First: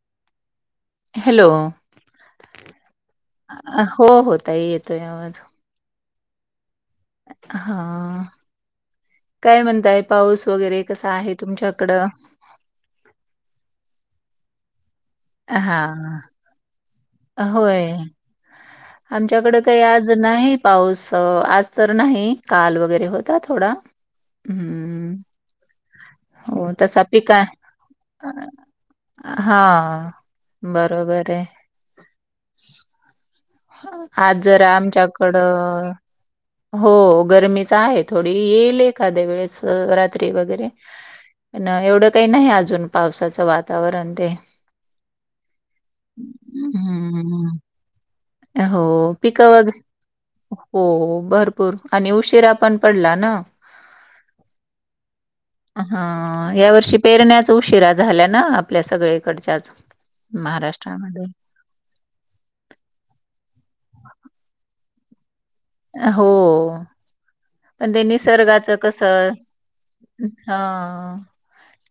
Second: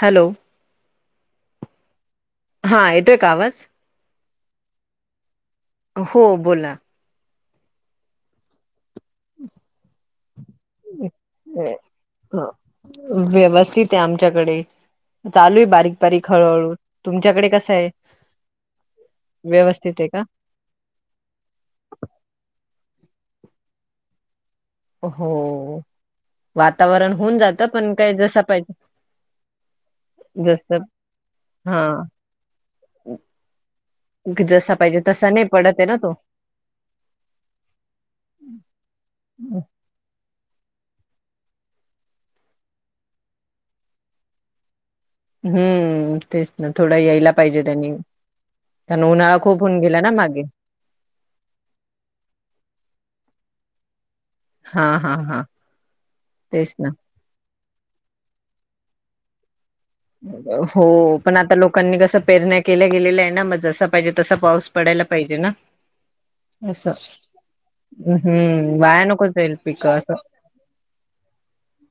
Hello hello. हा येतोय का आवाज हो. होताही येतो यावज हो. बोला हां. काय म्हणताय पाऊस वगैरे कसा आहे तुमच्याकडं व्यवस्थित आहे, आमच्याकडे. चालू आहे बारीक हां. बारीक हळूहळू तुमच्याकडे कसं आहे. आमच्याकड काही व्यवस्थित आहे आज का नाही पाऊस आज तर नाही काल वगैरे होता थोडा. हो हो तसा वातावरण होऊन, जात पण काय जसा पाहिजे. हा, जस बरोबर आहे. हा. हम् आज जरा आहे आमच्याकडं ना तो हो गरमीच आहे. थोडी येईल एखाद्या वेळेस रात्री वगैरे पण एवढं काही नाही अजून, पावसाचं वातावरण ते. हम्म तेच ना थोडं, यायला हम्म. पाहिजे, त्यांनी हो कारण उन्हाळा पिकं खूप वगैरे. होऊन गेला ना मागे हो, हो. भरपूर आणि उशीरा पण पडला ना. हा.. हा.. हा. हा, या तेच ना वर्षी पेरण्याचं उशिरा झाल्या ना? आपल्या सगळीकडच्याचं. हो, पण आता लोकांनी कसं पेरण्या केल्या गेलेल्या आहे ना मग जस पाहिजे तसा पाऊस पडायला पाहिजे ना. हो असं पण ते निसर्गाच हम्म वाया नको कसं जाईल पिक असं हा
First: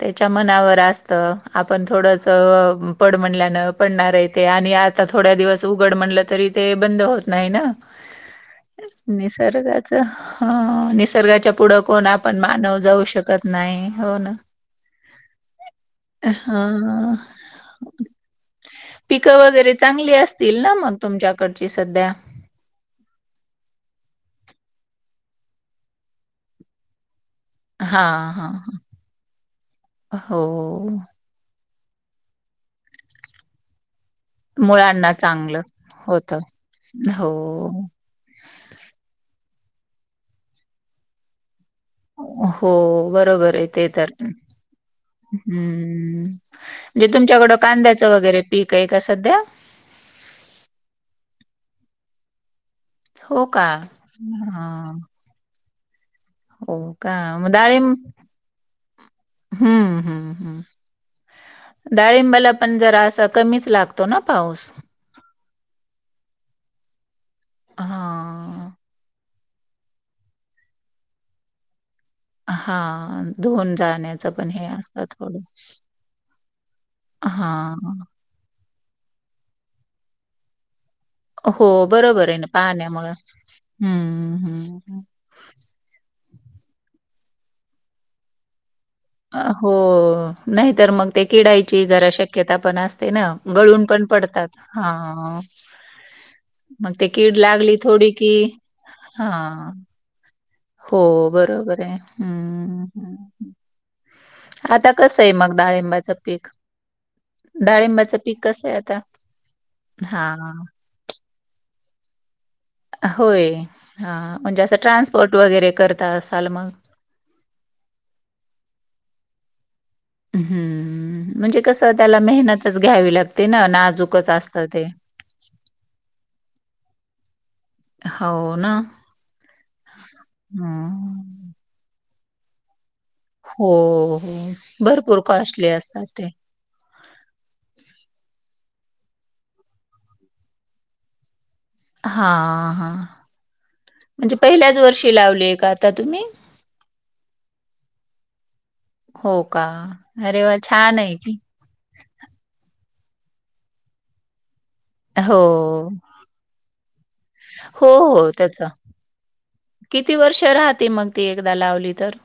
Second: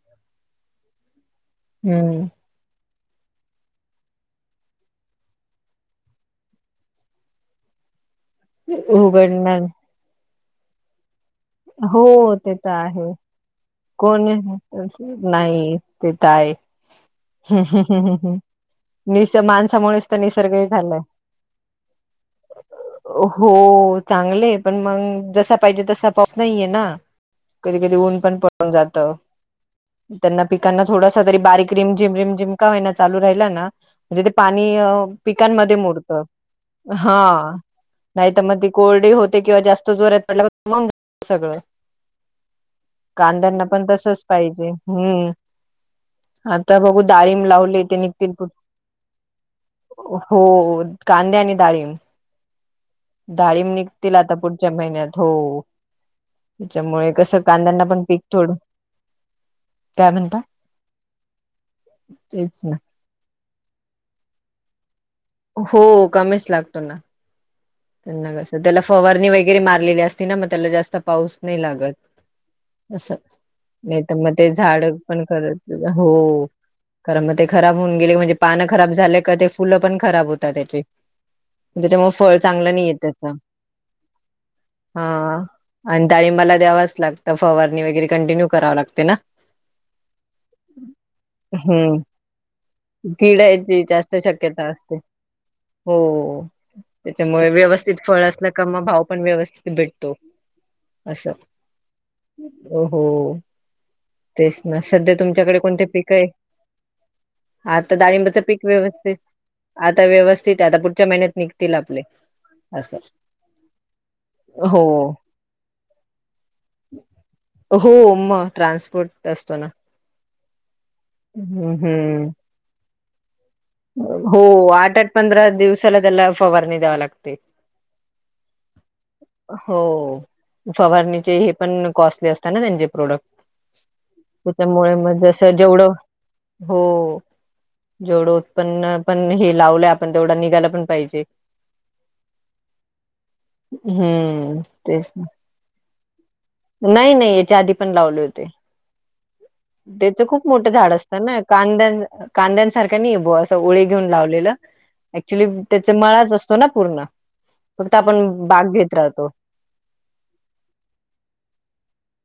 त्याच्या मनावर असतं आपण हम्म थोडंसं पड म्हणल्यान पडणार आहे ते आणि आता थोड्या दिवस उघड म्हलं तरी ते बंद होत नाही ना उघडणार निसर्गाच ह निसर्गाच त्यापुुढं हो कोण आपण ते तर मानव जाऊ आहे शकत नाही हो कोण ना? नाही ते तर आहे हा हा हम्म पिकं वगैरे चांगली असतील ना मग झालाय तुमच्याकडची सध्या? हो चांगले पण मग जसा पाहिजे तसा पाऊस नाहीये ना. कधी कधी हा ऊन पण हा पडून जातं हो त्यांना पिकांना थोडासा तरी बारीक रिमझिम-रिमझिम का होईना चालू राहिला ना म्हणजे ते पाणी मुळांना चांगलं पिकांमध्ये मुरत होत हा हो नाही तर मग ती कोरडी होते किंवा जास्त जोरात [unintelligible] पटल्या सगळं. हो बरोबर कांद्यांना आहे पण ते तर तसच पाहिजे हम्म आता बघू म्हणजे डाळीम तुमच्याकडं लावले ते कांद्याचं निघतील वगैरे पुढ पीक आहे का सध्या? हो कांद्या आणि डाळिंब हो का डाळींब निघतील आता हा पुढच्या महिन्यात हो. हो त्याच्यामुळे का कसं मग कांद्यांना डाळिंब पण पीक थोडं हम्म काय हम्म म्हणता हम्म डाळिंबाला तेच ना पण जरा असं कमीच लागतो ना पाऊस? हो कमीच लागतो ना. हा. त्याला फवारणी वगैरे मारलेली असते ना मग त्याला जास्त पाऊस नाही लागतं. असं हा धुऊन नाही तर जाण्याचं मग ते पण हे झाड असतं पण थोडं करत हो कारण मग ते खराब हा होऊन गेले म्हणजे पानं खराब झाल्या का ते फुलं पण खराब होतात त्याची. हो बरोबर आहे ना पाण्यामुळं हम्म हम्म आणि ताळिंबाला द्यावाच लागतं फवारणी वगैरे कंटिन्यू कराव लागते ना. हो नाही तर मग ते किडायची हम्म. जरा शक्यता पण असते ना किडायची गळून पण जास्त पडतात. शक्यता असते हा हो त्याच्यामुळे व्यवस्थित थोडी फळ की असलं का मग भाव पण हां व्यवस्थित भेटतो. हो असं बरोबर आहे हो. हम्म तेच ना आता सध्या कसं आहे मग तुमच्याकडे कोणते पिक डाळिंबाचं आहे. पीक? आता डाळिंबाचं डाळिंबाच पीक कसं आहे आता? व्यवस्थित आता हां व्यवस्थित आता पुढच्या पुढच्या महिन्यात निघतील आपले असं होय हा म्हणजे असं हो. ट्रान्सपोर्ट वगैरे करता असाल मग हो मग ट्रान्सपोर्ट असतो ना म्हणजे कस त्याला हम्म. मेहनतच घ्यावी लागते ना. नाजूकच हो असतं ते. आठ आठ पंधरा दिवसाला त्याला फवारणी द्यावा लागते. हो ना हो हम्म. फवारणीचे हे पण कॉस्टली असतं. त्यां त्यांचे प्रोडक्ट हो हो त्याच्यामुळे भरपूर मग जसं कॉस्टली जेवढं असतात ते. हो जेवढ होतं पण पण हे लावलं आपण तेवढा निघायला पण पाहिजे. हा हा म्हणजे हम्म पहिल्याच तेच वर्षी ना. लावलेय का आता तुम्ही? नाही नाही याच्या आधी पण लावले होते. हो का त्याच अरे खूप वाह! मोठं झाड छान आहे असतं की. ना कांद्या कांद्यांसारख्या नाही बुआ असं ओली घेऊन लावलेलं हो. अक्च्युली त्याचा मळाच असतो ना पूर्ण हो, फक्त आपण हो त्याचं. बाग घेत राहतो किती वर्ष राहते मग ती एकदा लावली तर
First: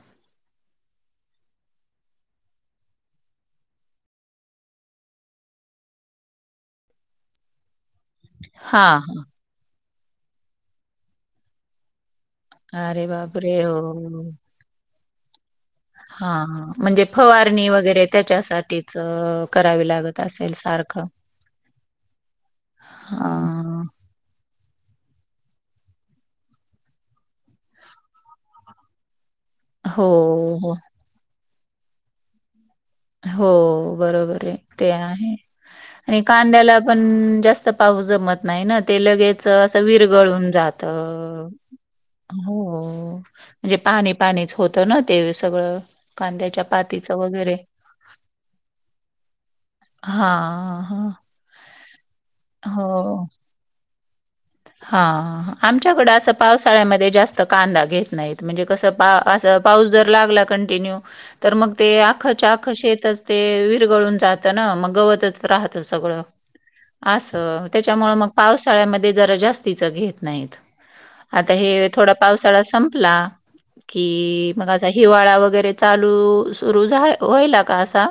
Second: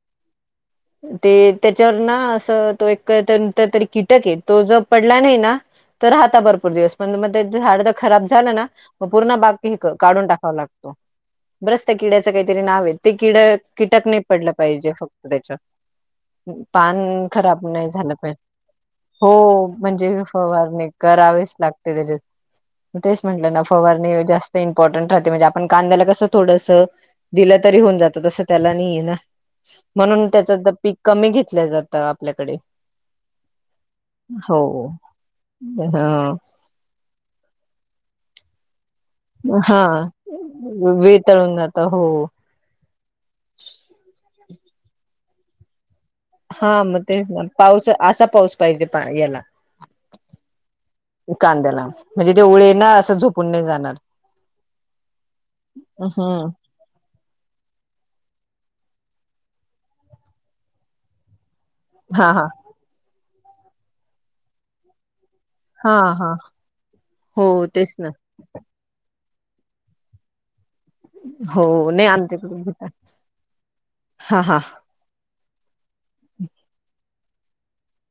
ते त्याच्यावर ना असं तो एक तरी कीटक आहे तो ज पडला नाही ना तर राहता भरपूर दिवस पण मग झाड खराब झालं ना हां, म पूर्ण बाकी काढून टाकावा लागतो ब्रस्त किड्याच काहीतरी नाव हां. आहे अरे ते किड बापरे! हो, कीटक नाही हो. पडलं पाहिजे फक्त त्याच्या हां. पान म्हणजे खराब फवारणी नाही वगैरे झालं प त्याच्यासाठीच अ, हो करावी म्हणजे लागत असेल फवार नाही सारखं. करावेच लागते त्याच्यात तेच म्हंटलं ना हां. फवारणी जास्त इम्पॉर्टंट राहते म्हणजे आपण कांद्याला कसं थोडसं दिलं तरी होऊन जातं तसं त्याला नाही आहे ना हो, म्हणून त्याचं तर हो. पीक कमी घेतलं जातं आपल्याकडे. हो बरोबर आहे हो. ते आहे हा आणि कांद्याला पण जास्त पाऊस जमत नाही ना ते लगेच अस हा विरगळून जात वितळून जात हो म्हणजे पाणी पाणीच होतं ना ते सगळं कांद्याच्या हा मग पातीचं तेच ना वगैरे पाऊस असा पाऊस पाहिजे याला हा हा कांद्याला म्हणजे ते उळे ना असं हो. झोपून नाही जाणार हा आमच्याकडे अस हम्म पाऊस श जास्त कांदा घेत नाहीत म्हणजे कस अस पाऊस जर लागला कंटिन्यू तर मग ते हा हा आखच्या आख शेतच ते विरगळून जातं ना मग गवतच राहतं हा सगळं हा हो असं. तेच ना त्याच्यामुळे मग पावसाळ्यामध्ये ज जास्ती घेत नाहीत आता हो हे नाही थोडा आमच्याकडे पावसाळा घेतात संपला हा की हा मग हिवाळा वगैरे चालू सुर होईला का असा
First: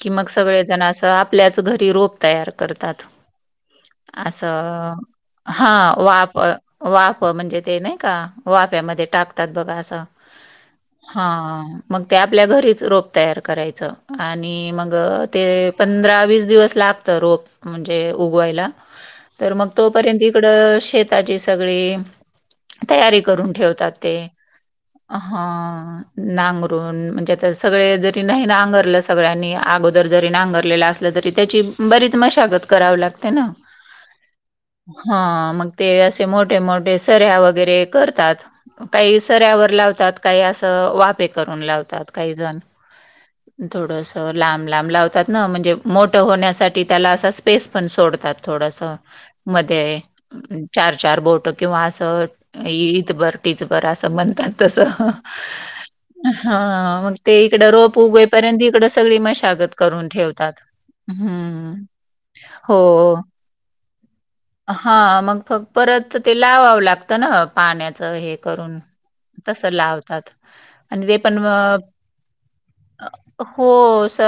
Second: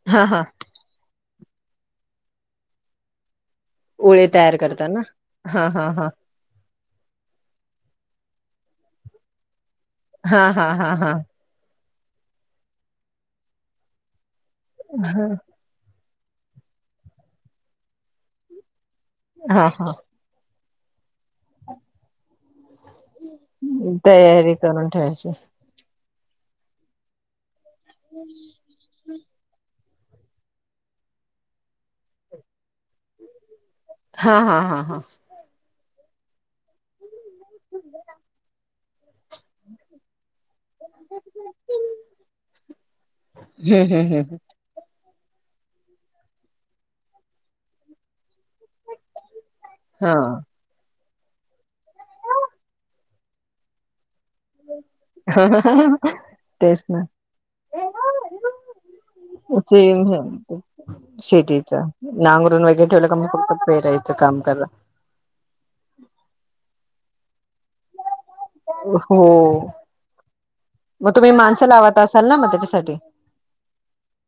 कि हा मग हा सगळेजण असं आपल्याच घरी रोप तयार करतात ओळे तयार करता असं ना हा वाफ वाफ म्हणजे ते नाही का वाफ्यामध्ये टा असत्यात बगा अस हा मग ते आपल्या घरीच रोप तयार करायचं आणि मग ते पं व दिव लाो म्हणजे उगवायला तर हा मग त हा त्यां तिकड शेताची सगळी तयारी करून ठेवतात ते तयारी करून ठेवायची हा नांगरून म्हणजे त्या सगळे जरी नाही नांगरलाच सगळ्यांनी अगोदर जरी नांगरलेला असलं तरी त्याची बरीच मशागत कराव लागते ना हा हा हां हा मग ते असे मोठे मोठे सऱ्या वगैरे करतात काही सऱ्यावर लावतात काही असं वापे करून लावतात काही जण हम्म हम्म थोडस हम्म ला लातात म्हणजे मोठ होण्यासाठी त्या अस स्पेस पण सोडतात थोडस मध्ये हा चार चार बोट किंवा असं दभर टिचबर असं मन तसं. हा तेच ना मग ते इकडें रोप उगेपर्यंत इकडे सगळी मशागत करून ठेवतात हम्म शेतीच नांगरून हो वगैरे ठेवलं का मग खूप पेरायचं काम करा. हा मग फक परत ते लावाव लागत ना पाण्यात. हे करून हो तस लावतात आणि मग रे तुम्ही पण माणसं मग लावत असाल ना मग त्याच्यासाठी अ! हो स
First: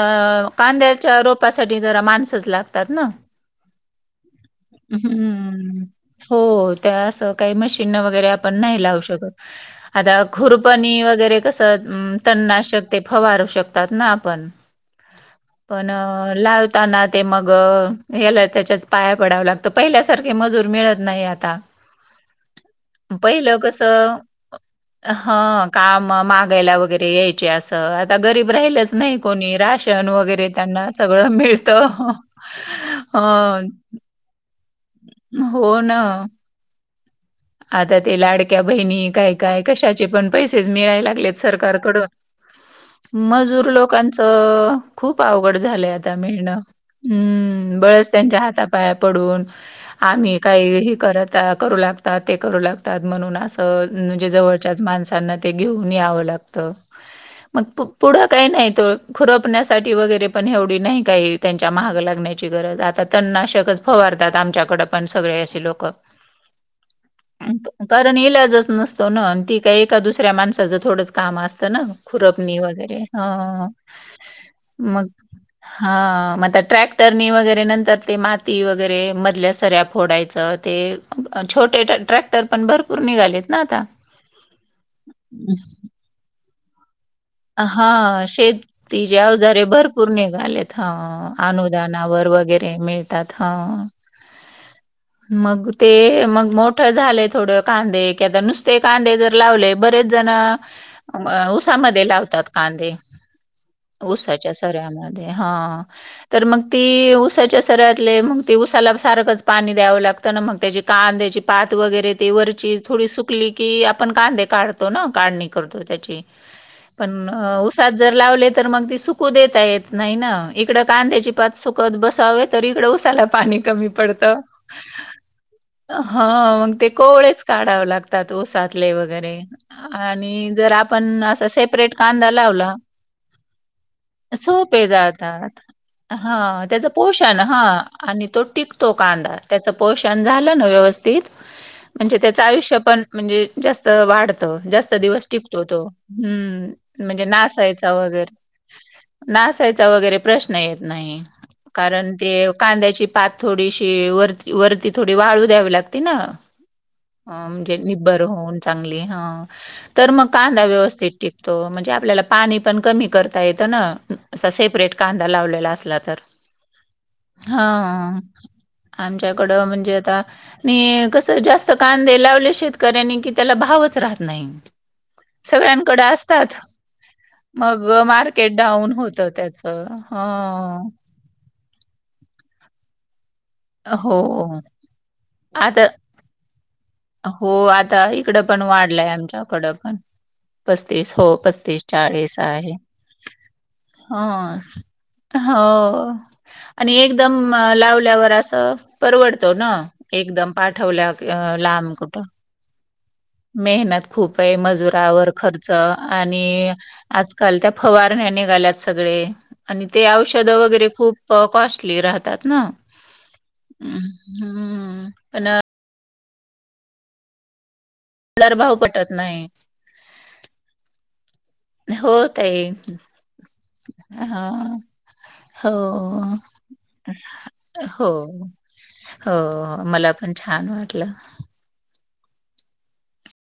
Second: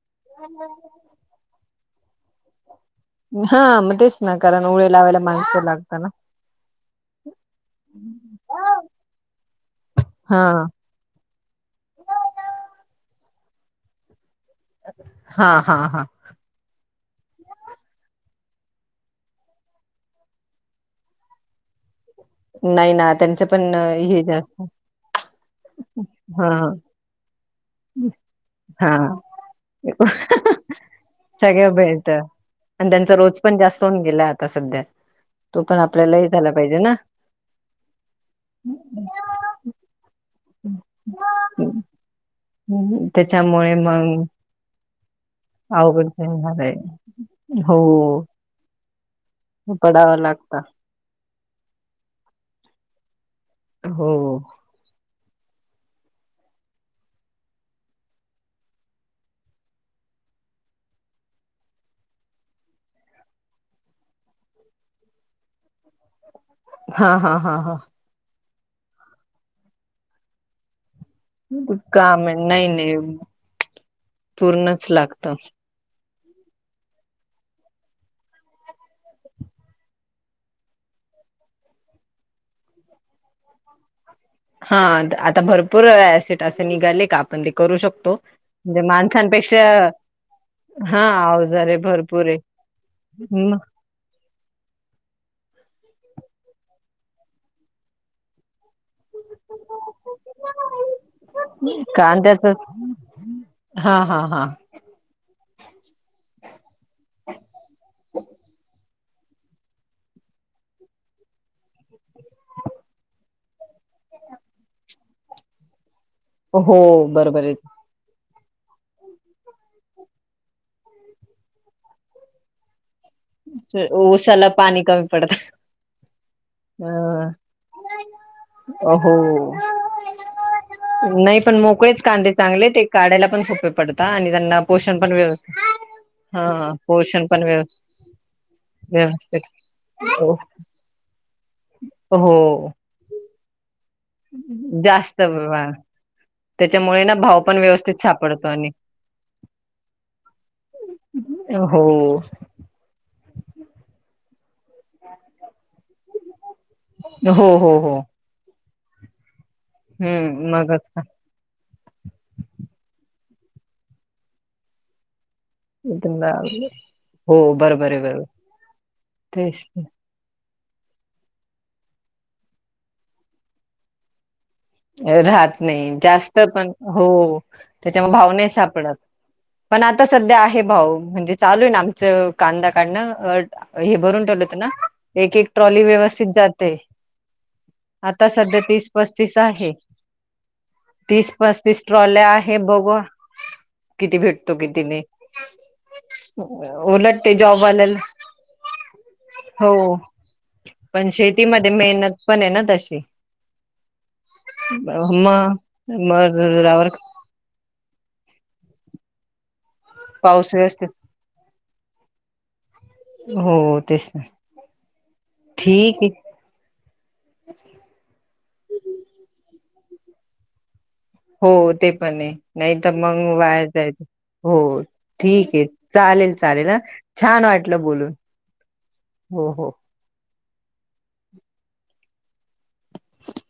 कांद्याच्या रोपासाठी जरा माणसच लागतात ना हा म तेच! ना कारण ओळे लावायला माणसं हम्म लागतात ना हो ते असं काही मशीन वगैरे आपण न्हाय लावू शकत. आता हा खुरपणी वगैरे तसं तननाशक ते फवारू शकतात ना आपण हा हा पण हा लावताना ते मग गेलं त्याच्याच पायात. पडावं लागत पहिल्या सारखे मजूर मिळत नाही आता नाही ना त्यांचं पहिलं पण कस हे जास्त ह काम हा मागायला वगैरे ते यायचे अस तर आता गरीब राहिलच हा नाही कोणी राशन वगैरे त्यांना सगळं मिळत. आणि त्यांचा रोज पण जास्त होऊन गेला आता सध्या तो पण हो ना. आपल्यालाही झाला पाहिजे ना आता ते लाडक्या बहिणी काय काय कशाचे पण पैसेच मिळायला लागलेत सरकारकडून. मजूर त्याच्यामुळे मग लोकांचं! खूप अवघड झालंय अवघड आता मिळणं झालंय हम्म हो बळच त्यांच्या हाता पाया पडून पडावं आम्ही लागत काहीही हे करत करू लागतात ते करू लागतात म्हणून असं हो म्हणजे जवळ त्याच माणसांना ते घेऊन ही यावं लागत मग पु पुढ काय नाहीत खुरपण्यासाठी वगैरे पण एवढी नाही काही त्यांच्या माग लागण्याची गरज आता तननाशकच फवारतात आमच्याकड पण सगळे असे लोक हा हा हा हा! कारण इलाजच नसतो ना ते काही एका दुसऱ्या माणसाचं थोडंच काम असत ना काम खुरपनी नाही नाही वगैरे आ पूर्णच मग लागत हा मग आ ट्रॅक्टरनी वगैरे नंतर ते माती वगैरे मधल्या सऱ्या फोडायच ते छोटे ट्रॅक्टर पण भरपूर निघालेत ना आता हा आता आता भरपूर ऍसिड असे निघाले का. आपण ते करू शकतो हा म्हणजे शेतीचे माणसांपेक्षा अवजारे भरपूर निघालेत हा अवजारे भरपूर अनुदानावर आहे वगैरे ते मिळतात हा! मग ते मग मोठ झालय थोड कांदे क नुसते कांदे जर लावले बरेच जण अ ऊसामध्ये लावले कांद्याच कांदे, हा हा हा उसाच्या स सऱ्यामध्ये हा तर मग ती उसाच्या सऱ्यातले मग ते उसाला सारखच पाणी द्यावं लागत ना मग त्याची कांद्याची पात वगैरे ते वरची थोडी सुकली की आपण कांदे काढ तो ना काढणी करतो त्याची हो पण बरोबर आहे ऊस सात जर लावले तर मग ती सुकू देता येत नाही ना इकडे कांद्याची पात सुकत बसावेत तर इकड ऊसाला पाणी कमी पडत ऊसाला पाणी कमी पडत हा ते अ कोवळेच काढाव लागतात ऊसातले हो वगैरे आणि जर आपण नाही अस पण सेफ मोकळेच कांदे चांगले ते काढायला पण सोपे पडता आणि त्यांना सोपे पोषण पण व्यवस् जातात हा त्याच पोषण हा आणि तो टिकतो कांदा व्यवस्थित त्याचं पोषण झालं ना व्यवस्थित म्हणजे त्याच हो आयुष्य पण म्हणजे जास्त वाढतं, जास्त दिवस टिकतो तो. त्याच्यामुळे हम्म ना म्हणजे भाव पण नासायचा व्यवस्थित वगैरे सापडतो आणि नासायचा वगैरे प्रश्न येत नाही कारण हो ते कांद्याची पात थोडीशी वर वरती थोडी वाळू द्यावी लागते ना अं हो म्हणजे हो हो निब्बर होऊन चांगली हम्म तर मग हम्म कांदा मगच का व्यवस्थित ठिक त म्हणजे आपल्याला पाणी पण कमी करता येतं ना अस सेपरेट कांदा लाव हो बरोबर आहे हा बरोबर तेच आमच्याकडं म्हणजे आणि कस जास्त कांदे लावले शेतकऱ्यांनी कि त्याला भावच राहत नाही राहत नाही सगळ्यांकडे जास्त तर असतात पण हो मग त्याच्यामुळे भाऊ नाही मार्केट डाऊन सापडत होत त्याच पण आता सध्या आहे ह. भाऊ म्हणजे चालू आहे ना आमच कांदा काढणं हे हो भरून ठेवत ना एक एक ट्रॉली आता व्यवस्थित जाते हो आता इकडं सध्या पण तीस वाढलंय पस्तीस आमच्या कड आहे पण पस्तीस तीस हो पस्तीस ट्रॉल्या चाळीस आहे. बघू किती भेटतो किती नाही ह हो आणि उलट ते एकदम जॉबवाल्याला लावल्यावर अस तर परवडतो ना हो एकदम पण पाठवल्या शेतीमध्ये लांब मेहनत कुठं. पण ना तशी मेहनत खूप आहे मजुरावर मग खर्च आणि मजुरावर आजकाल त्या फवारण्या निघाल्यात सगळे आणि ते औषध पाऊस वगैरे व्यवस्थित खूप प कॉस्टली राहतात न. हो हम्म. पण ठीकए. [inaudible] दर भाव पटत नाही. हो ते हो पण आहे ताई नाही तर मग वाया जायचं. हा हो ठीक आहे हो चालेल चालेल ह छान वाटलं बोलून हो हो मला पण छान वाटलं